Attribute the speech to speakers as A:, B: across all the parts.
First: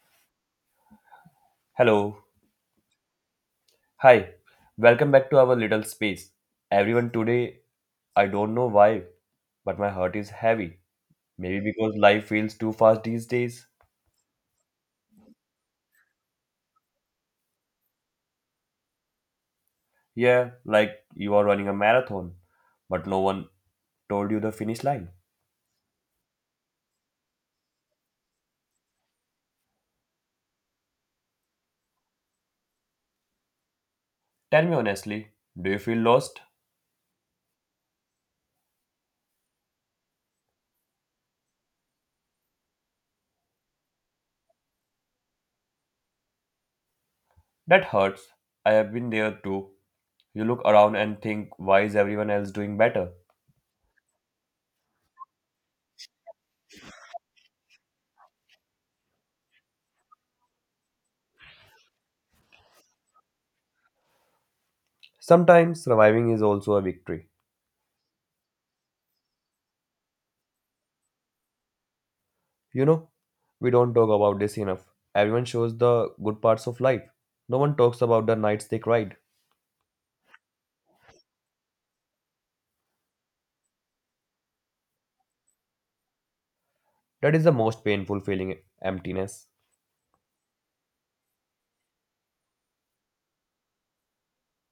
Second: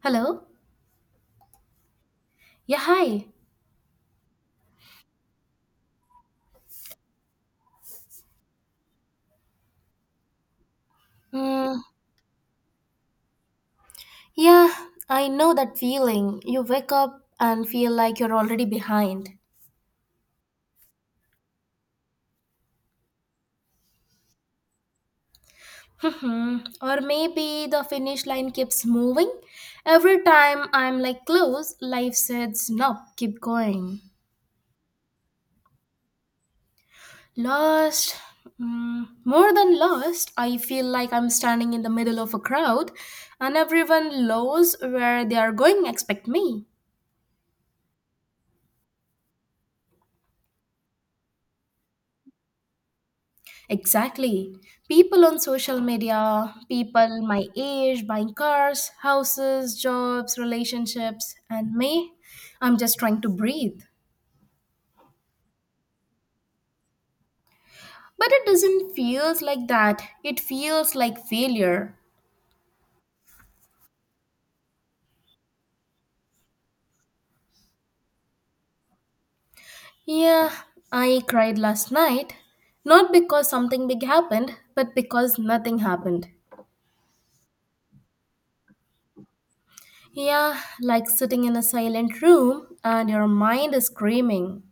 A: Hello?
B: Hello.
A: Yeah, hi.
B: Hi. Welcome back to our little space. Everyone, today, I don't know why, but my heart is heavy. Maybe
A: Mm,
B: because life feels too fast these days.
A: yeah, I know that feeling. You wake up and feel like you're already behind.
B: Yeah, like you are running a marathon, but no one told you the finish line.
A: Or maybe the finish line keeps moving. Every time I'm like close, life says, no, keep going.
B: Tell me honestly, do you feel lost?
A: Lost. More than lost, I feel like I'm standing in the middle of a crowd and everyone knows where they are going, except me.
B: That hurts. I have been there too. You look around and think, why is everyone else doing better?
A: Exactly. People on social media, people my age buying cars, houses, jobs, relationships, and me, I'm just trying to breathe.
B: Sometimes surviving is also a victory.
A: But it doesn't feels like that. It feels like failure.
B: You know, we don't talk about this enough. Everyone shows the good parts of life. No one talks about the nights they cried.
A: Yeah, I cried last night, not because something big happened, but because nothing happened.
B: That is the most painful feeling emptiness.
A: Yeah, like sitting in a silent room and your mind is screaming.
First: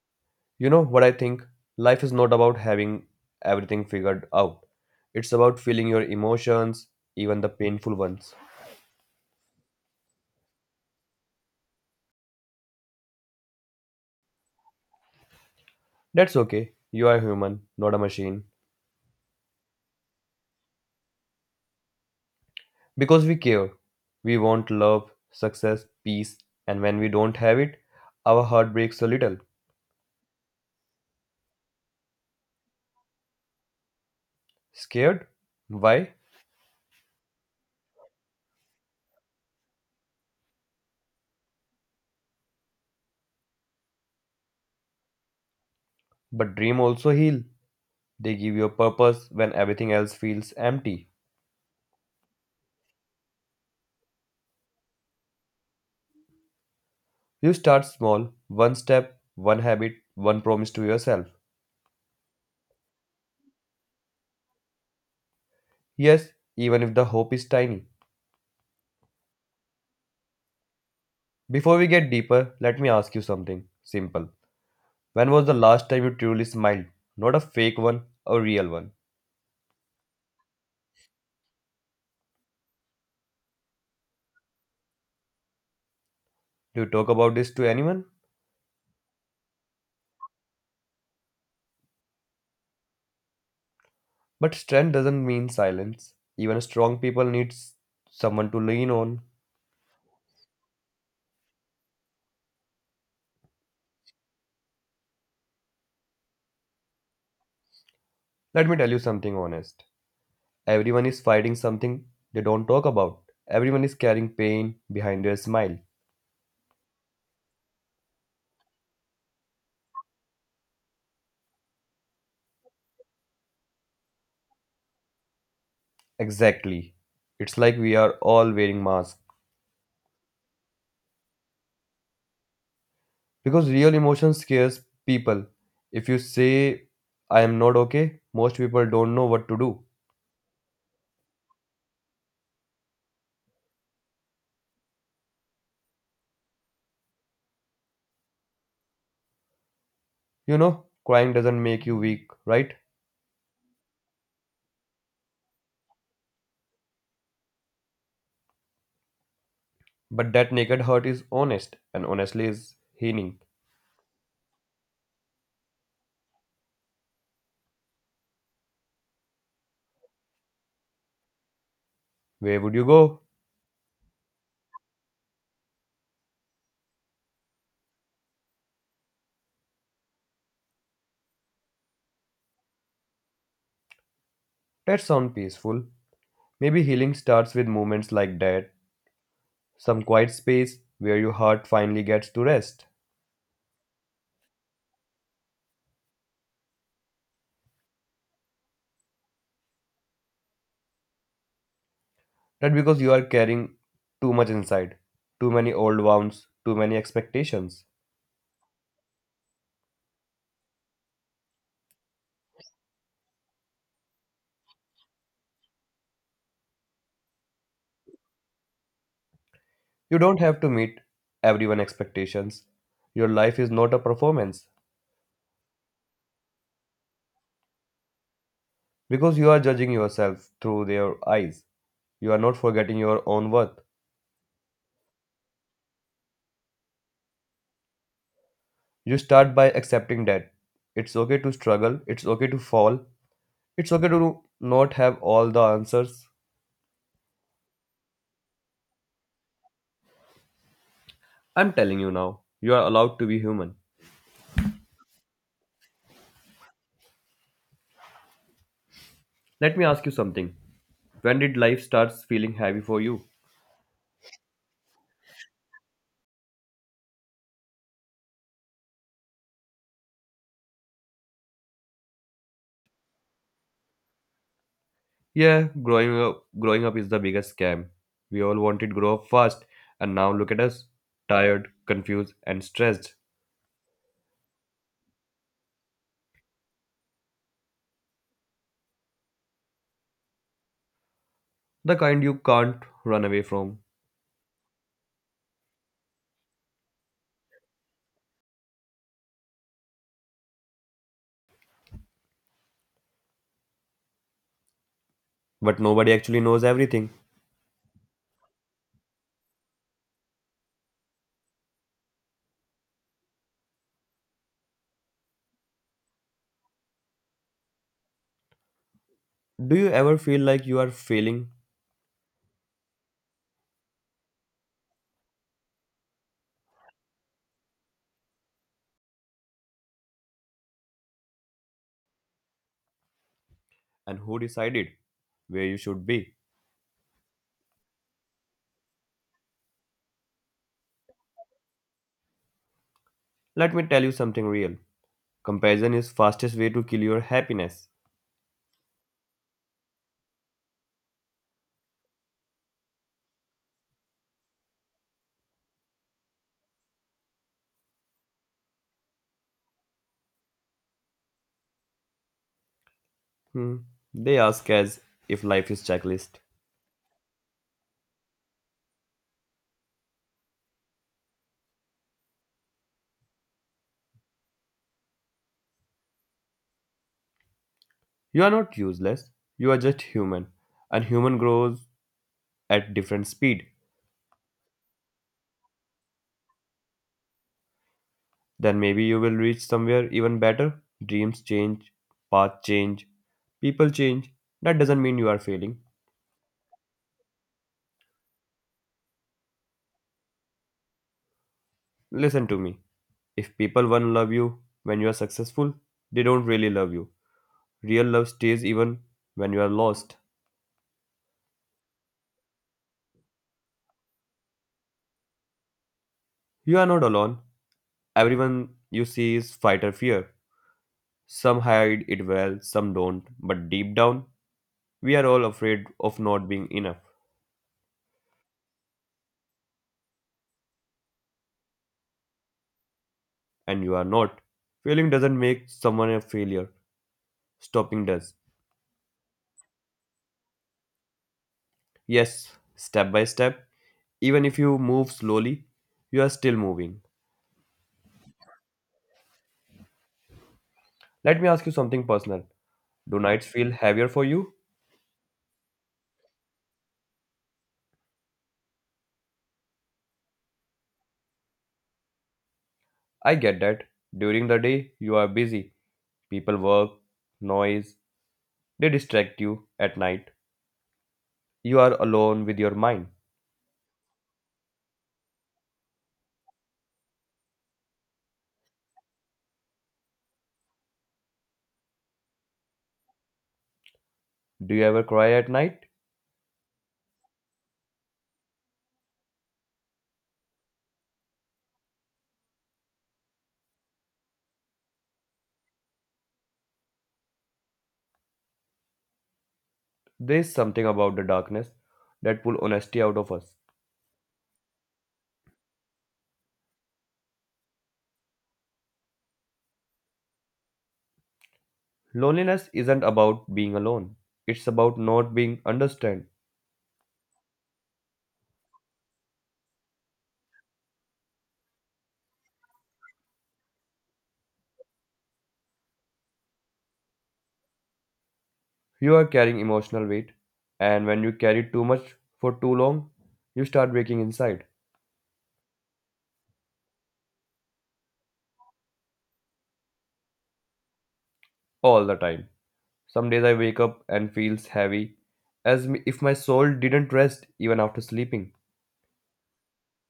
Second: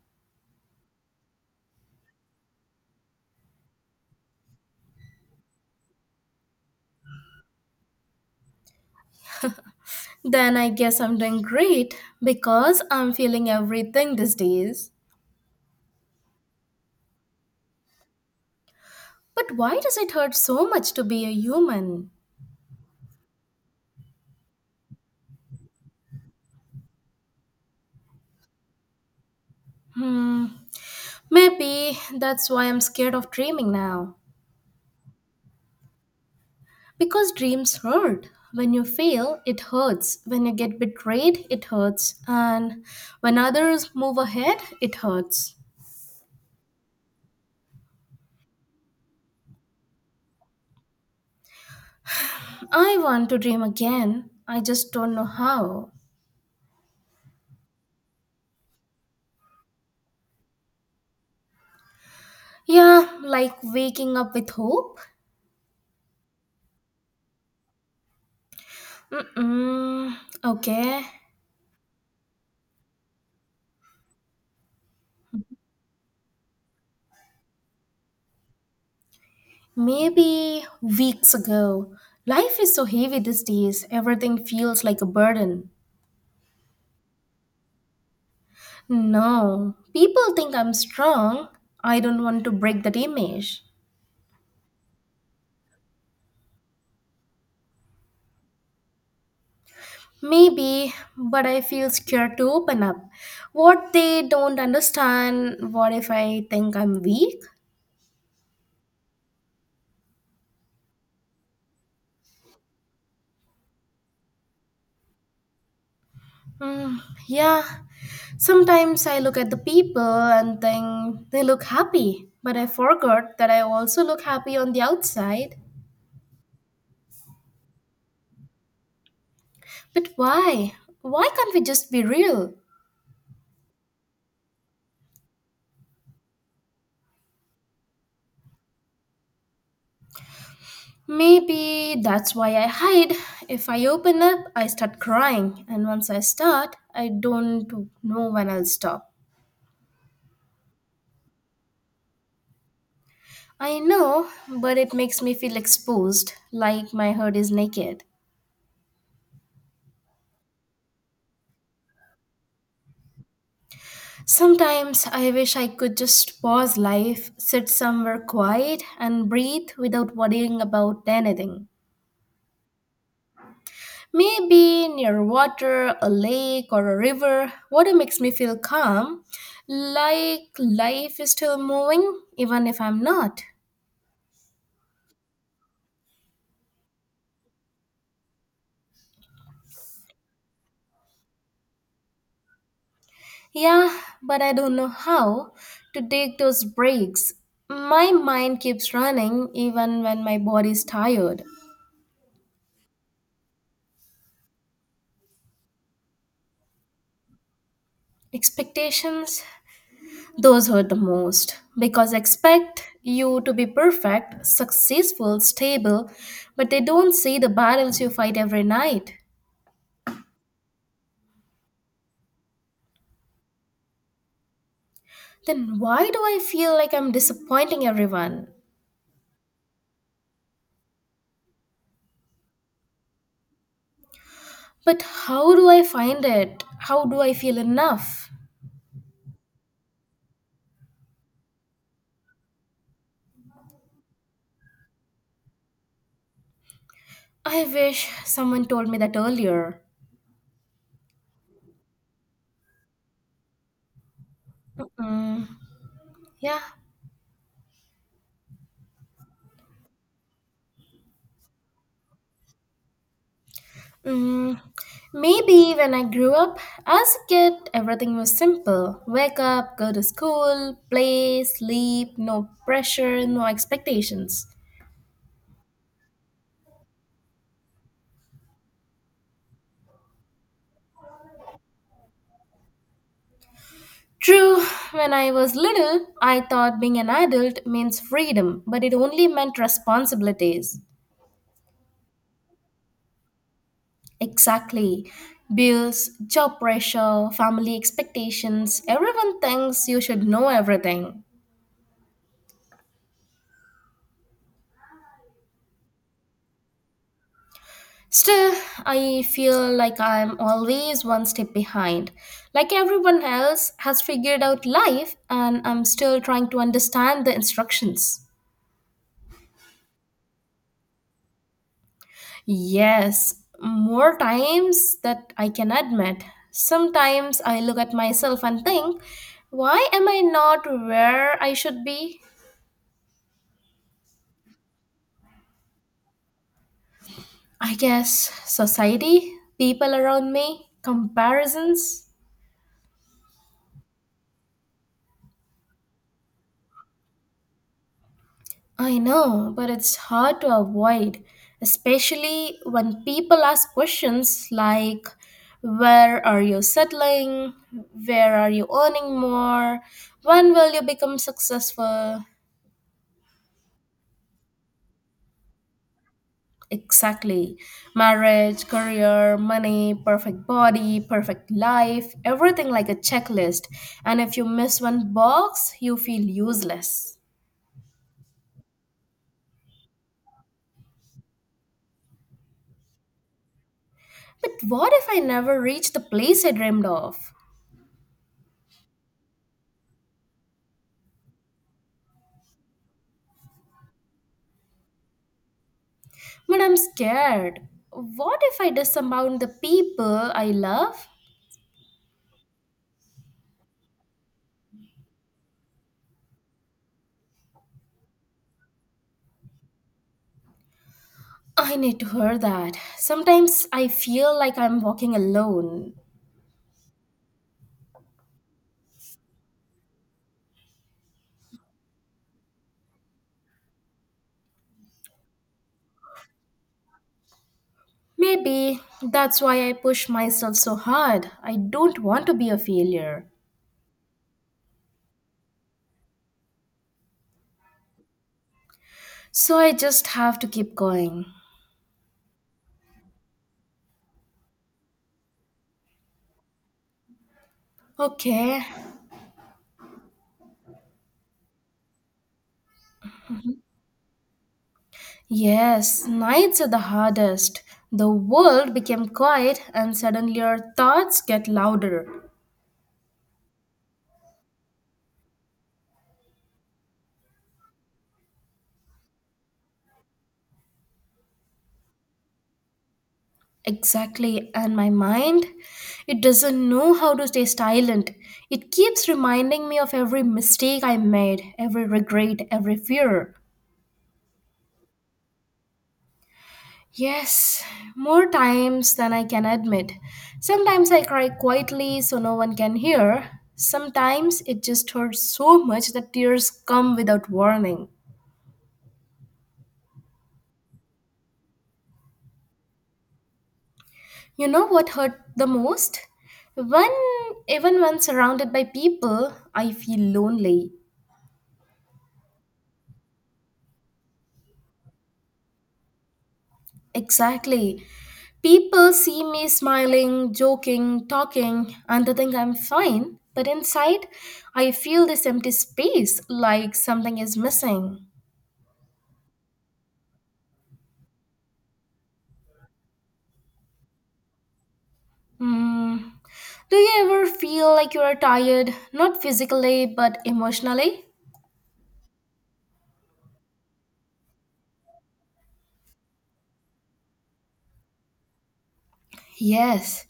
B: You know what I think? Life is not about having everything figured out, it's about feeling your emotions, even the painful ones.
A: Then I guess I'm doing great because I'm feeling everything these days.
B: That's okay. You are human, not a machine.
A: But why does it hurt so much to be a human?
B: Because we care. We want love, success, peace, and when we don't have it, our heart breaks a little.
A: Hmm, Maybe that's why I'm scared of dreaming now.
B: Scared? Why?
A: Because dreams hurt. When you fail, it hurts. When you get betrayed, it hurts. And when others move ahead, it hurts.
B: But dream also heal. They give you a purpose when everything else feels empty.
A: I want to dream again. I just don't know how.
B: You start small, one step, one habit, one promise to yourself.
A: Yeah, like waking up with hope.
B: Yes, even if the hope is tiny.
A: Mm-mm. Okay.
B: Before we get deeper, let me ask you something simple. When was the last time you truly smiled? Not a fake one, a real one.
A: Maybe weeks ago. Life is so heavy these days, everything feels like a burden.
B: Do you talk about this to anyone?
A: No, people think I'm strong. I don't want to break that image.
B: But strength doesn't mean silence. Even strong people need someone to lean on.
A: Maybe, but I feel scared to open up. What they don't understand, what if I think I'm weak?
B: Let me tell you something honest. Everyone is fighting something they don't talk about. Everyone is carrying pain behind their smile.
A: Mm, yeah, sometimes I look at the people and think they look happy, but I forgot that I also look happy on the outside.
B: Exactly. It's like we are all wearing masks.
A: But why? Why can't we just be real?
B: Because real emotion scares people. If you say, I am not okay, most people don't know what to do.
A: Maybe that's why I hide. If I open up, I start crying, and once I start, I don't know when I'll stop.
B: You know, crying doesn't make you weak, right?
A: I know, but it makes me feel exposed, like my heart is naked.
B: But that naked hurt is honest, and honestly is healing.
A: Sometimes I wish I could just pause life, sit somewhere quiet, and breathe without worrying about anything.
B: Where would you go?
A: Maybe near water, a lake, or a river. Water makes me feel calm, like life is still moving, even if I'm not.
B: That sounds peaceful. Maybe healing starts with moments like that, some quiet space where your heart finally gets to rest.
A: Yeah, but I don't know how to take those breaks. My mind keeps running even when my body's tired.
B: That because you are carrying too much inside, too many old wounds, too many expectations.
A: Expectations, those hurt the most because expect you to be perfect, successful, stable, but they don't see the battles you fight every night.
B: You don't have to meet everyone's expectations. Your life is not a performance
A: Then why do I feel like I'm disappointing everyone?
B: because you are judging yourself through their eyes. You are not forgetting your own worth.
A: But how do I find it? How do I feel enough?
B: You start by accepting that it's okay to struggle, it's okay to fall, it's okay to not have all the answers.
A: I wish someone told me that earlier.
B: I'm telling you now, you are allowed to be human.
A: Mm, yeah.
B: Let me ask you something. When did life starts feeling heavy for you?
A: Mm, Maybe when I grew up, as a kid, everything was simple. Wake up, go to school, play, sleep, no pressure, no expectations.
B: Yeah, growing up is the biggest scam. We all wanted grow up fast and now look at us, tired, confused and stressed.
A: True, when I was little, I thought being an adult means freedom, but it only meant responsibilities.
B: The kind you can't run away from.
A: Exactly. Bills, job pressure, family expectations, everyone thinks you should know everything.
B: But nobody actually knows everything.
A: Still, I feel like I'm always one step behind. Like everyone else has figured out life, and I'm still trying to understand the instructions.
B: Do you ever feel like you are failing
A: Yes, more times that I can admit. Sometimes I look at myself and think, why am I not where I should be?
B: and who decided where you should be?
A: I guess society, people around me, comparisons.
B: Let me tell you something real. Comparison is fastest way to kill your happiness.
A: I know, but it's hard to avoid, especially when people ask questions like, Where are you settling? Where are you earning more? When will you become successful?
B: Hmm. They ask as if life is checklist.
A: Exactly. Marriage, career, money, perfect body, perfect life, everything like a checklist. And if you miss one box, you feel useless.
B: You are not useless. You are just human and human grows at different speed.
A: But what if I never reach the place I dreamed of?
B: Then maybe you will reach somewhere even better. Dreams change, paths change, people change. That doesn't mean you are failing.
A: But I'm scared. What if I disavow the people I love?
B: Listen to me. If people won't love you when you are successful, they don't really love you. Real love stays even when you are lost.
A: I need to hear that. Sometimes I feel like I'm walking alone.
B: You are not alone. Everyone you see is fight or fear. Some hide it well, some don't. But deep down, we are all afraid of not being enough.
A: Maybe that's why I push myself so hard. I don't want to be a failure.
B: And you are not. Failing doesn't make someone a failure. Stopping does.
A: So I just have to keep going.
B: Yes, step by step. Even if you move slowly, you are still moving.
A: Okay.
B: Let me ask you something personal. Do nights feel heavier for you?
A: Yes, nights are the hardest. The world became quiet and suddenly our thoughts get louder.
B: I get that. During the day, you are busy. People work, noise, they distract you at night. You are alone with your mind.
A: Exactly, and my mind, it doesn't know how to stay silent. It keeps reminding me of every mistake I made, every regret, every fear.
B: Do you ever cry at night?
A: Yes, more times than I can admit. Sometimes I cry quietly so no one can hear. Sometimes it just hurts so much that tears come without warning.
B: There is something about the darkness that pulls honesty out of us.
A: You know what hurt the most? When even when surrounded by people, I feel lonely.
B: Loneliness isn't about being alone, it's about not being understood.
A: Exactly. People see me smiling, joking, talking, and they think I'm fine, but inside, I feel this empty space like something is missing.
B: You are carrying emotional weight, and when you carry too much for too long, you start breaking inside
A: Hmm. Do you ever feel like you are tired, not physically but emotionally?
B: all the time. Some days I wake up and feels heavy, if my soul didn't rest even after sleeping.
A: Yes,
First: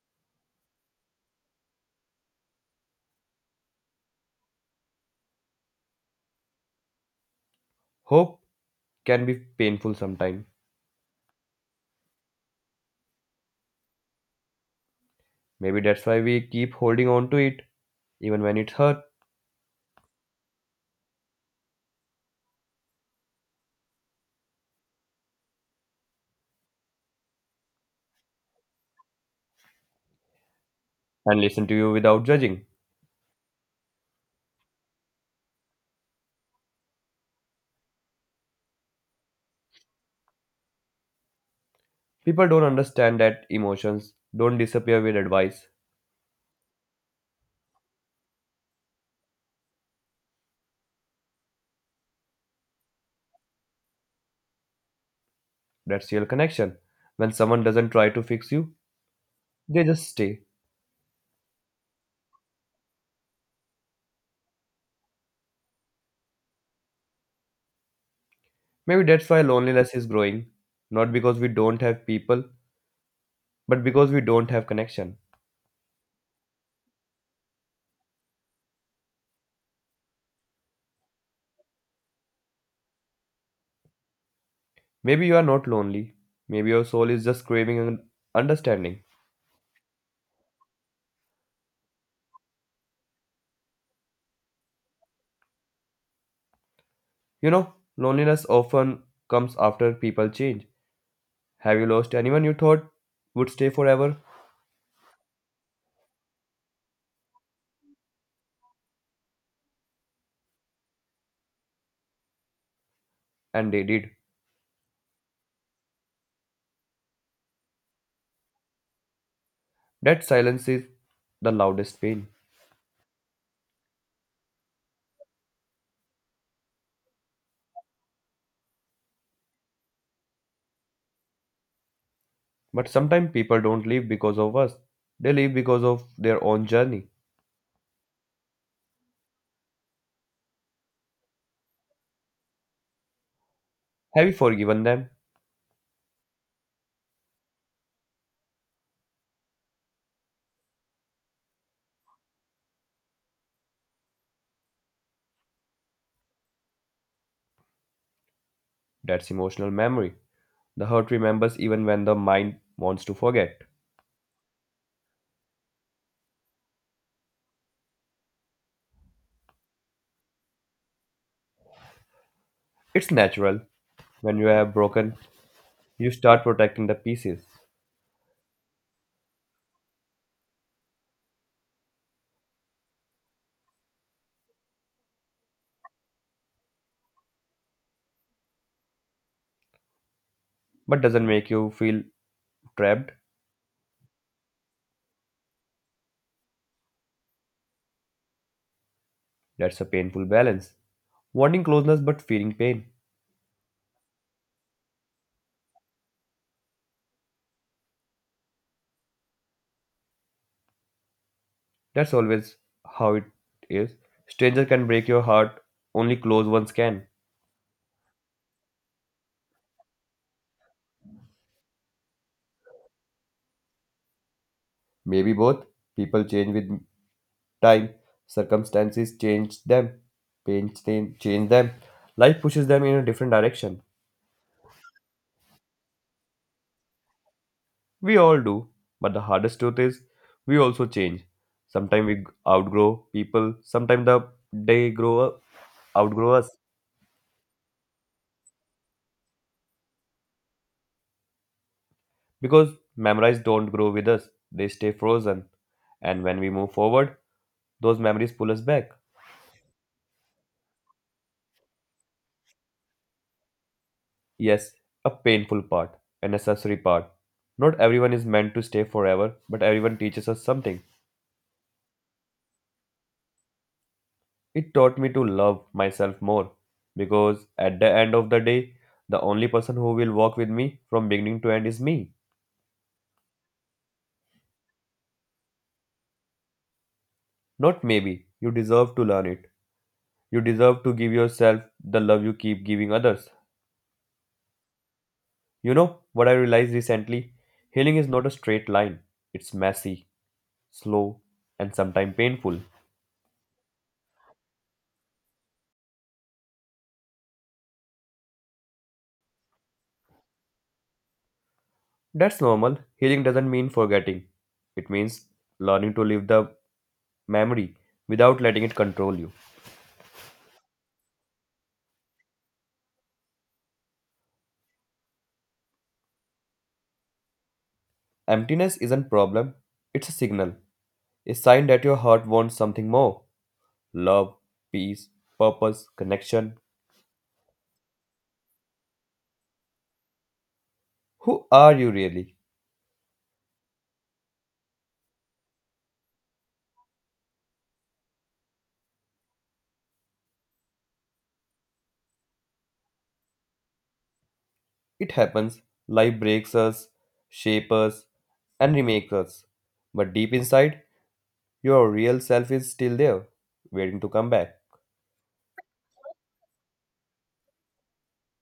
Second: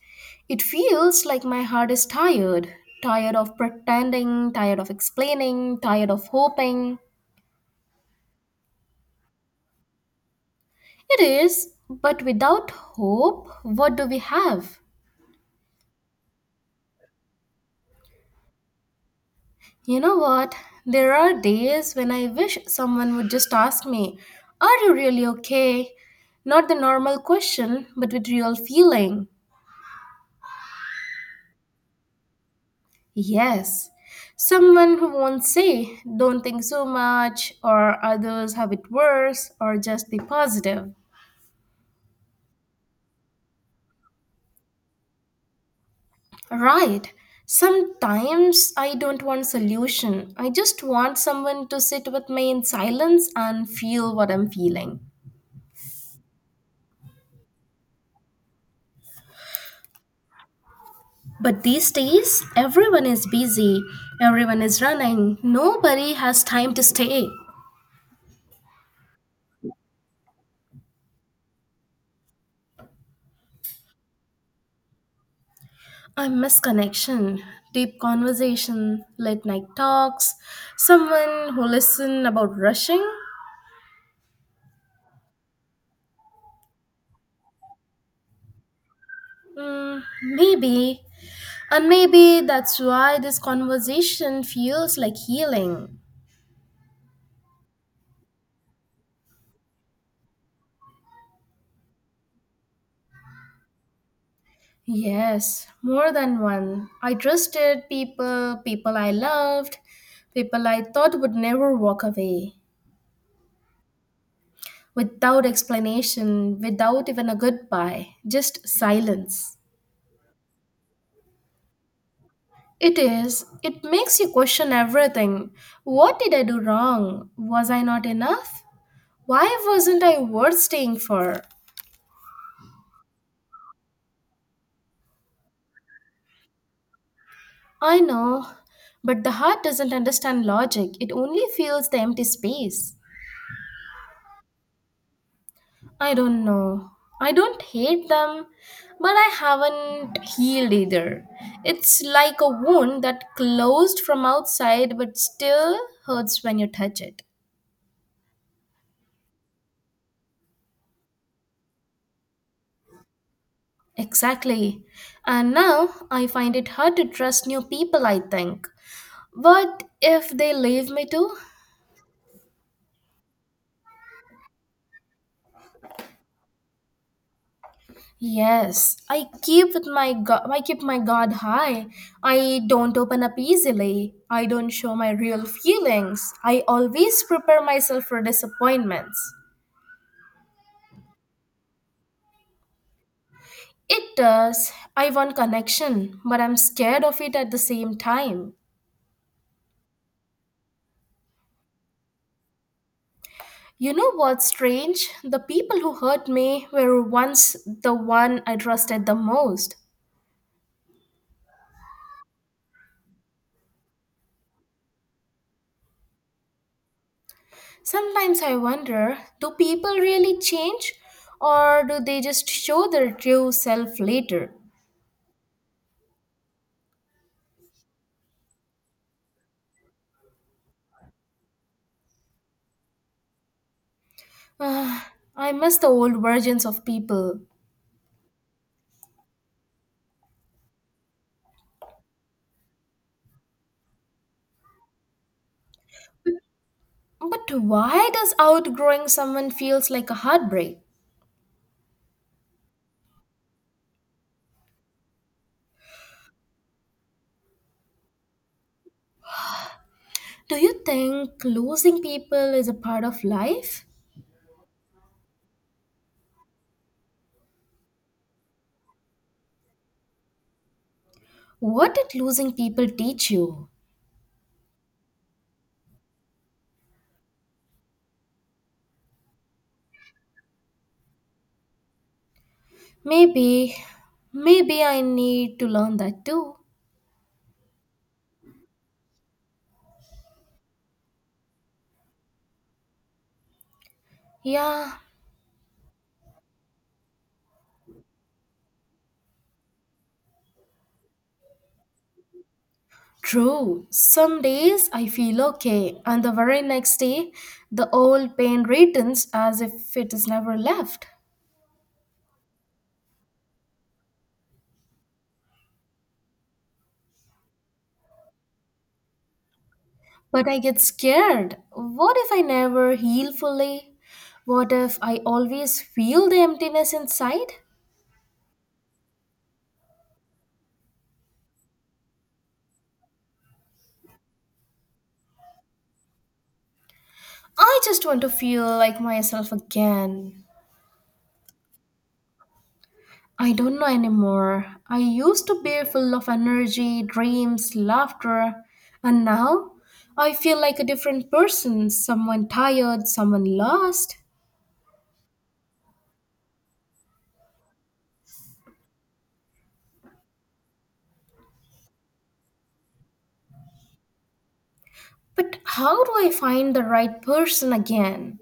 A: it feels like my heart is tired. Tired of pretending, tired of explaining, tired of hoping.
B: Hope can be painful sometimes.
A: It is, but without hope, what do we have?
B: Maybe that's why we keep holding on to it, even when it hurt,
A: You know what? There are days when I wish someone would just ask me, Are you really okay? Not the normal question, but with real feeling.
B: and listen to you without judging.
A: Yes. Someone who won't say, Don't think so much, or others have it worse, or just be positive.
B: People don't understand that emotions don't disappear with advice.
A: Right. Sometimes I don't want solution. I just want someone to sit with me in silence and feel what I'm feeling.
B: That's real connection. When someone doesn't try to fix you, they just stay.
A: But these days, everyone is busy, everyone is running, nobody has time to stay.
B: Maybe that's why loneliness is growing, not because we don't have people, but because we don't have connection.
A: I miss connection, deep conversation, late night talks, someone who listen about rushing.
B: Maybe you are not lonely. Maybe your soul is just craving an understanding.
A: Mm, Maybe. And maybe that's why this conversation feels like healing.
B: You know, loneliness often comes after people change. Have you lost anyone you thought would stay forever?
A: Yes, more than one. I trusted people, people I loved, people I thought would never walk away.
B: And they did.
A: Without explanation, without even a goodbye, just silence.
B: That silence is the loudest pain.
A: It is, it makes you question everything. What did I do wrong? Was I not enough? Why wasn't I worth staying for?
B: But sometimes people don't leave because of us, they leave because of their own journey.
A: I know, but the heart doesn't understand logic, it only feels the empty space.
B: Have you forgiven them?
A: I don't know. I don't hate them, but I haven't healed either. It's like a wound that closed from outside but still hurts when you touch it.
B: That's emotional memory. The hurt remembers even when the mind wants to forget.
A: Exactly. And now I find it hard to trust new people, I think. What if they leave me too?
B: It's natural. When you have broken, you start protecting the pieces,
A: Yes, I keep my guard high. I don't open up easily. I don't show my real feelings. I always prepare myself for disappointments.
B: but doesn't make you feel trapped.
A: It does. I want connection, but I'm scared of it at the same time.
B: That's a painful balance. Wanting closeness but feeling pain.
A: You know what's strange? The people who hurt me were once the one I trusted the most.
B: That's always how it is. Stranger can break your heart, only close ones can.
A: Sometimes I wonder, do people really change or do they just show their true self later?
B: Maybe both. People change with time. Circumstances change them. Pain change them. Life pushes them in a different direction.
A: Ah, I miss the old versions of people.
B: We all do, but the hardest truth is we also change. Sometimes we outgrow people, sometimes they grow up, outgrow us
A: But why does outgrowing someone feels like a heartbreak?
B: because memories don't grow with us, they stay frozen. And when we move forward, those memories pull us back.
A: Do you think losing people is a part of life?
B: Yes, a painful part, a necessary part. Not everyone is meant to stay forever, but everyone teaches us something.
A: What did losing people teach you?
B: It taught me to love myself more because at the end of the day, the only person who will walk with me from beginning to end is me.
A: Maybe, maybe I need to learn that too.
B: Not maybe. You deserve to learn it. You deserve to give yourself the love you keep giving others.
A: Yeah,
B: You know what I realized recently? Healing is not a straight line. It's messy, slow, and sometimes painful.
A: true. Some days I feel okay, and the very next day, the old pain returns as if it is never left.
B: That's normal. Healing doesn't mean forgetting. It means learning to live the memory without letting it control you.
A: But I get scared. What if I never heal fully? What if I always feel the emptiness inside?
B: Emptiness isn't problem, it's a signal, a sign that your heart wants something more. Love, peace, purpose, connection.
A: I just want to feel like myself again.
B: Who are you really?
A: I don't know anymore. I used to be full of energy, dreams, laughter, and now I feel like a different person, someone tired, someone lost.
B: It happens, life breaks us, shapes us, and remakes us. But deep inside, your real self is still there, waiting to come back.
A: But how do I find the right person again?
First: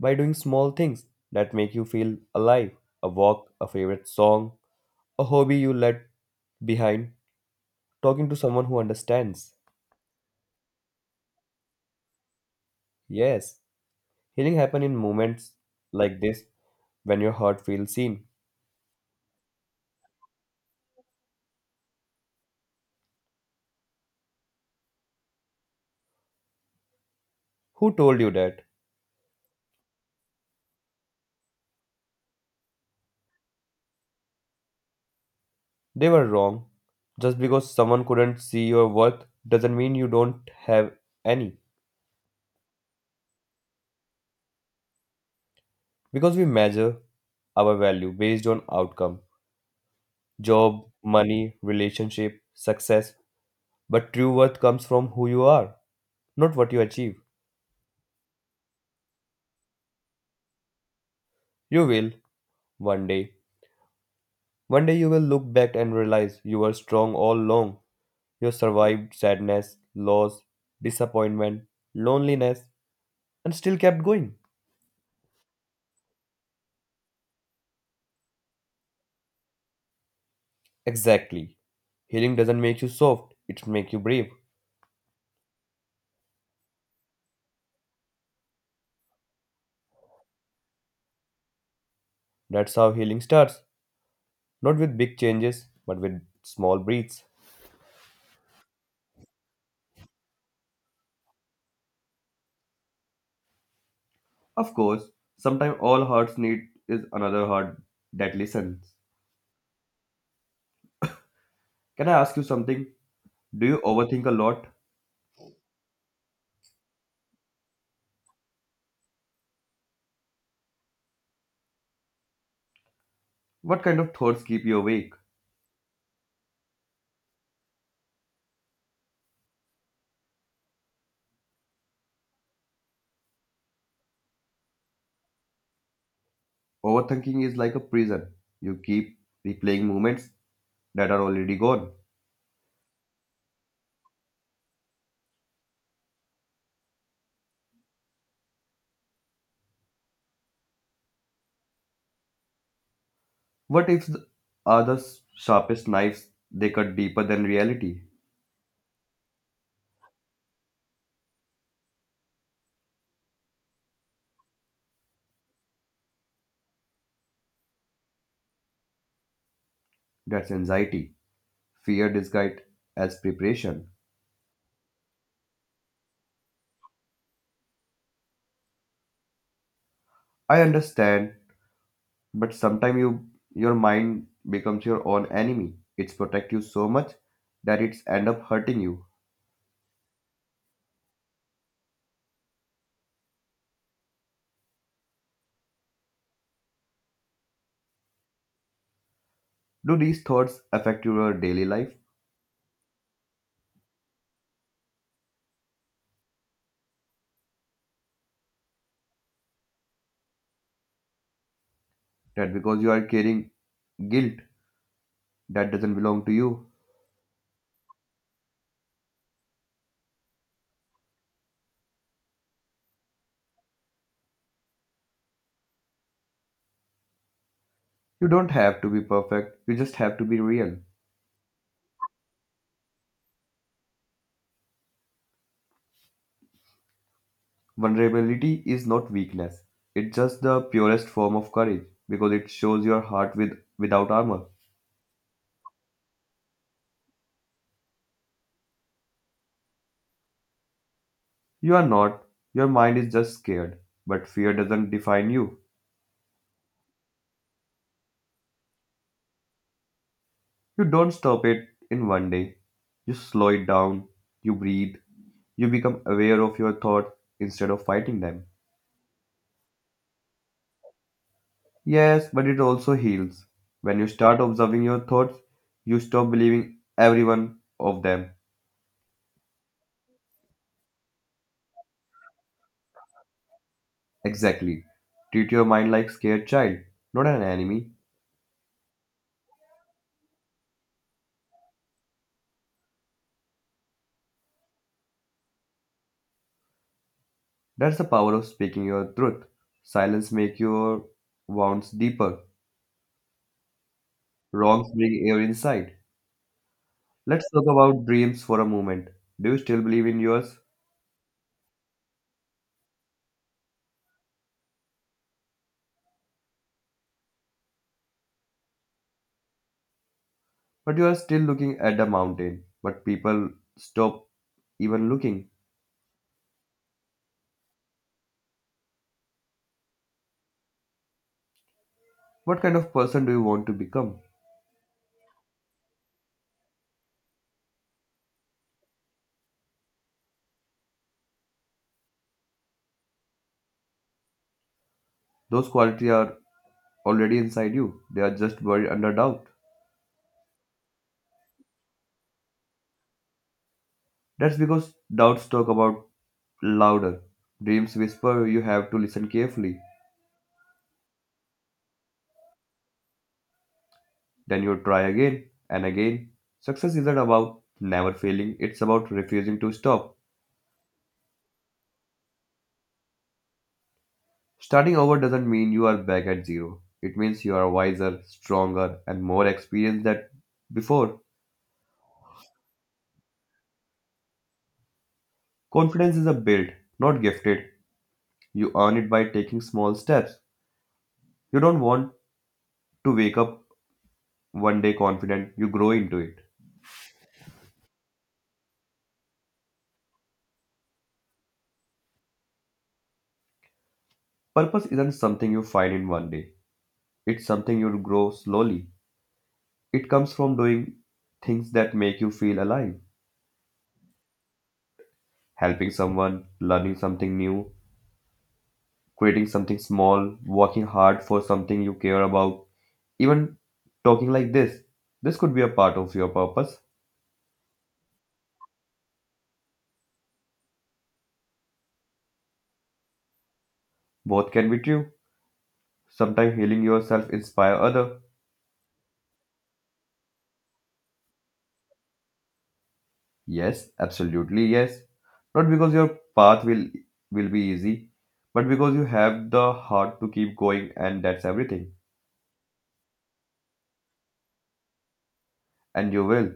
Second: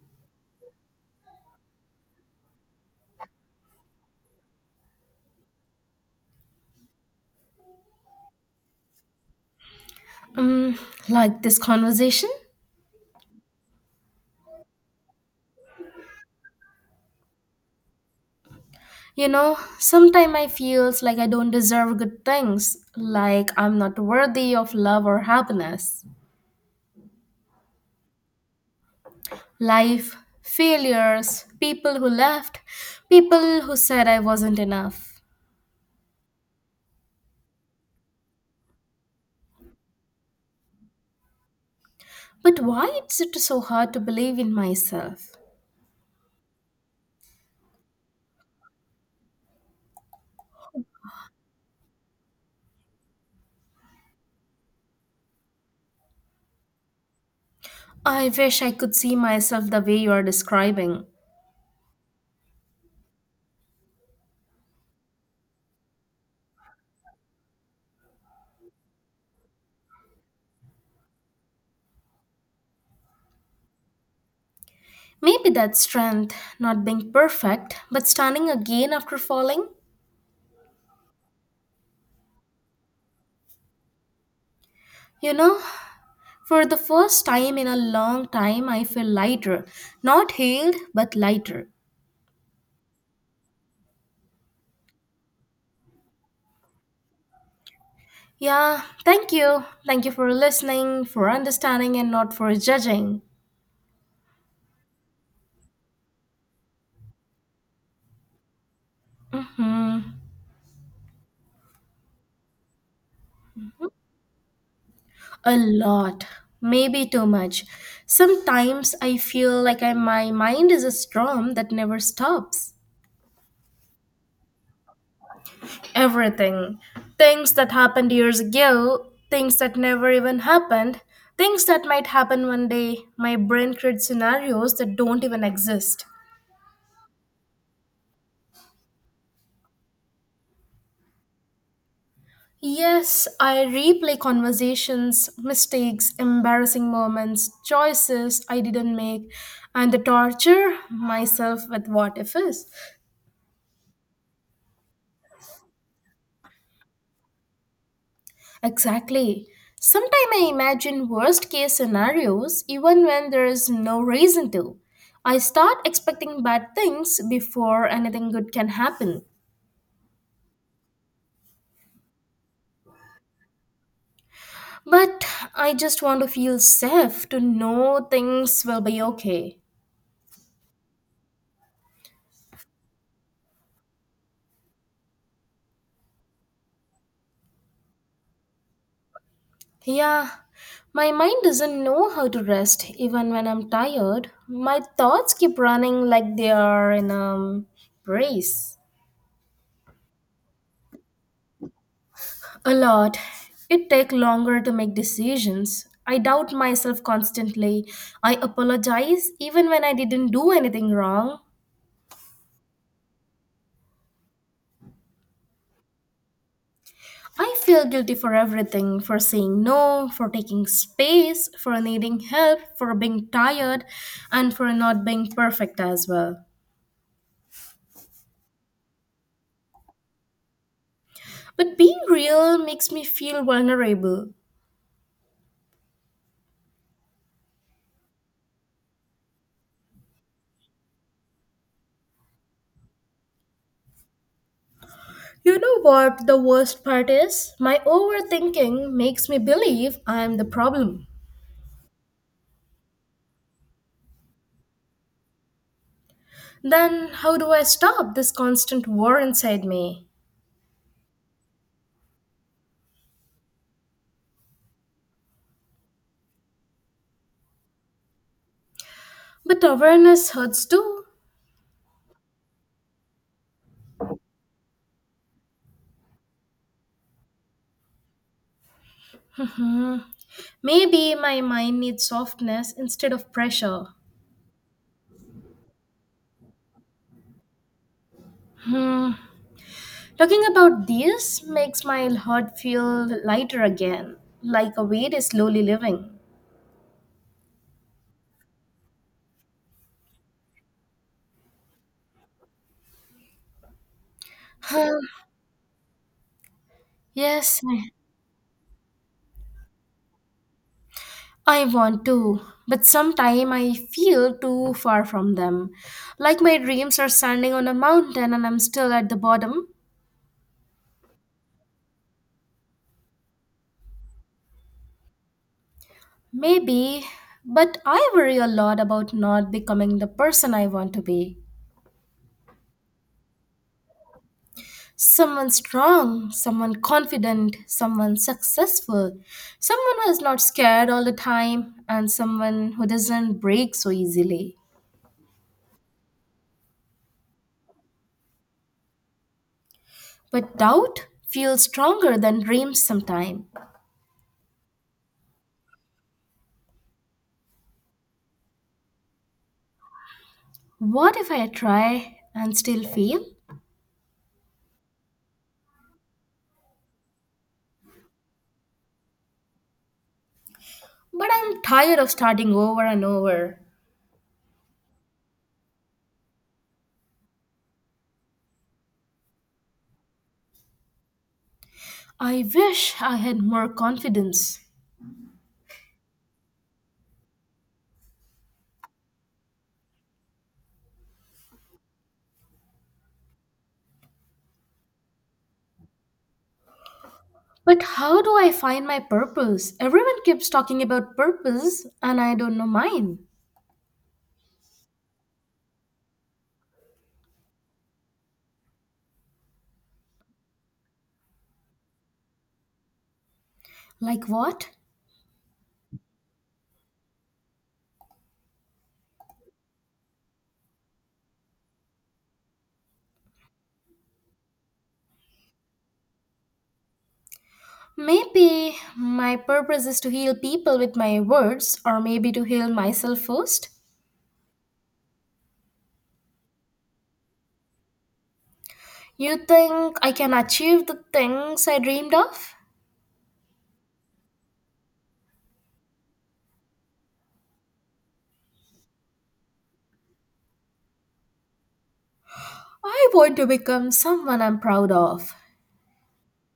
B: By doing small things that make you feel alive a walk, a favorite song, a hobby you let behind, talking to someone who understands.
A: Um, like this conversation?
B: Yes, healing happens in moments like this when your heart feels seen.
A: You know, sometimes I feels like I don't deserve good things, like I'm not worthy of love or happiness.
B: Who told you that?
A: Life, failures, people who left, people who said I wasn't enough.
B: They were wrong. Just because someone couldn't see your worth doesn't mean you don't have any.
A: But why is it so hard to believe in myself?
B: Because we measure our value based on outcome job, money, relationship, success. But true worth comes from who you are, not what you achieve.
A: I wish I could see myself the way you are describing.
B: You will, one day. One day you will look back and realize you were strong all along. You survived sadness, loss, disappointment, loneliness, and still kept going.
A: Maybe that's strength, not being perfect, but standing again after falling.
B: Exactly. Healing doesn't make you soft, it makes you brave.
A: You know, for the first time in a long time, I feel lighter. Not healed, but lighter.
B: That's how healing starts, not with big changes, but with small breaths.
A: Yeah, thank you. Thank you for listening, for understanding, and not for judging.
B: Of course, sometimes all hearts need is another heart that listens.
A: Hmm.
B: Can I ask you something? Do you overthink a lot?
A: A lot. Maybe too much. Sometimes I feel like my mind is a storm that never stops.
B: What kind of thoughts keep you awake?
A: Everything. Things that happened years ago, things that never even happened, things that might happen one day. My brain creates scenarios that don't even exist.
B: Overthinking is like a prison. You keep replaying moments that are already gone.
A: Yes, I replay conversations, mistakes, embarrassing moments, choices I didn't make, and the torture myself with what if's.
B: What if the, are the sharpest knives? They cut deeper than reality.
A: Exactly. Sometimes I imagine worst case scenarios even when there is no reason to. I start expecting bad things before anything good can happen.
B: That's anxiety. Fear disguised as preparation.
A: But I just want to feel safe to know things will be okay.
B: I understand. But sometimes you your mind becomes your own enemy. It's protect you so much that it's end up hurting you.
A: Yeah, my mind doesn't know how to rest even when I'm tired. My thoughts keep running like they are in a race.
B: Do these thoughts affect your daily life?
A: A lot. It takes longer to make decisions. I doubt myself constantly. I apologize even when I didn't do anything wrong.
B: That because you are carrying guilt that doesn't belong to you.
A: I feel guilty for everything for saying no, for taking space, for needing help, for being tired, and for not being perfect as well.
B: You don't have to be perfect. You just have to be real.
A: But being real makes me feel vulnerable.
B: Vulnerability is not weakness. It's just the purest form of courage because it shows your heart with without armor.
A: You know what the worst part is? My overthinking makes me believe I am the problem.
B: You are not. Your mind is just scared, but fear doesn't define you.
A: Then how do I stop this constant war inside me?
B: You don't stop it in one day. You slow it down, you breathe, you become aware of your thoughts instead of fighting them.
A: But awareness hurts too.
B: Yes, but it also heals. When you start observing your thoughts, you stop believing every one of them.
A: Hmm. Maybe my mind needs softness instead of pressure.
B: Exactly. Treat your mind like scared child, not an enemy.
A: Hmm. Talking about this makes my heart feel lighter again, like a weight is slowly living.
B: That's the power of speaking your truth. Silence make your wounds deeper. Wrongs
A: Huh.
B: bring air inside. Let's
A: Yes,
B: talk
A: I
B: about dreams for a moment. Do you still believe in yours?
A: I want to, but sometime I feel too far from them. Like my dreams are standing on a mountain and I'm still at the bottom.
B: But you are still looking at the mountain, but people stop even looking.
A: Maybe, but I worry a lot about not becoming the person I want to be.
B: What kind of person do you want to become?
A: Someone strong, someone confident, someone successful, someone who is not scared all the time, and someone who doesn't break so easily.
B: Those qualities are already inside you, they are just buried under doubt.
A: But doubt feels stronger than dreams sometimes.
B: That's because doubts talk about louder. Dreams whisper, you have to listen carefully.
A: What if I try and still fail?
B: Then you try again and again. Success isn't about never failing, it's about refusing to stop.
A: But I'm tired of starting over and over.
B: Starting over doesn't mean you are back at zero. It means you are wiser, stronger, and more experienced than before.
A: I wish I had more confidence.
B: Confidence is a build, not gifted. You earn it by taking small steps. You don't want to wake up one day confident, you grow into it.
A: But how do I find my purpose? Everyone keeps talking about purpose, and I don't know mine.
B: Purpose isn't something you find in one day, it's something you grow slowly. It comes from doing things that make you feel alive
A: Like what?
B: helping someone, learning something new, creating something small, working hard for something you care about, even talking like this. This could be a part of your purpose.
A: Maybe my purpose is to heal people with my words, or maybe to heal myself first.
B: Both can be true. Sometimes healing yourself inspire other.
A: You think I can achieve the things I dreamed of?
B: Yes, absolutely yes. Not because your path will be easy, but because you have the heart to keep going and that's everything.
A: I want to become someone I'm proud of.
B: And you will.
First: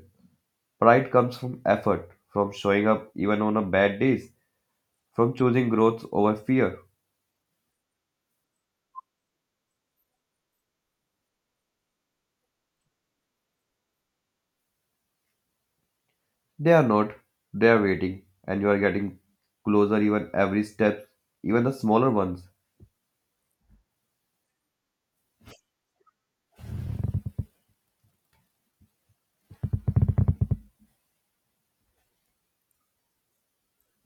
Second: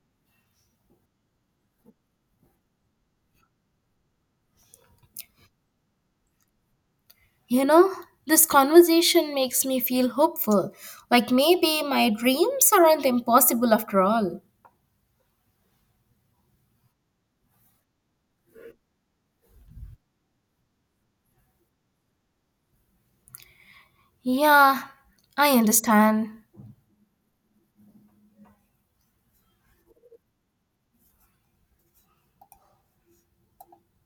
B: Pride comes from effort, from showing up even on a bad days, from choosing growth over fear.
A: You know, this conversation makes me feel hopeful, like maybe my dreams aren't impossible after all.
B: They are not, they are waiting, and you are getting closer even every step, even the smaller ones.
A: Yeah, I understand.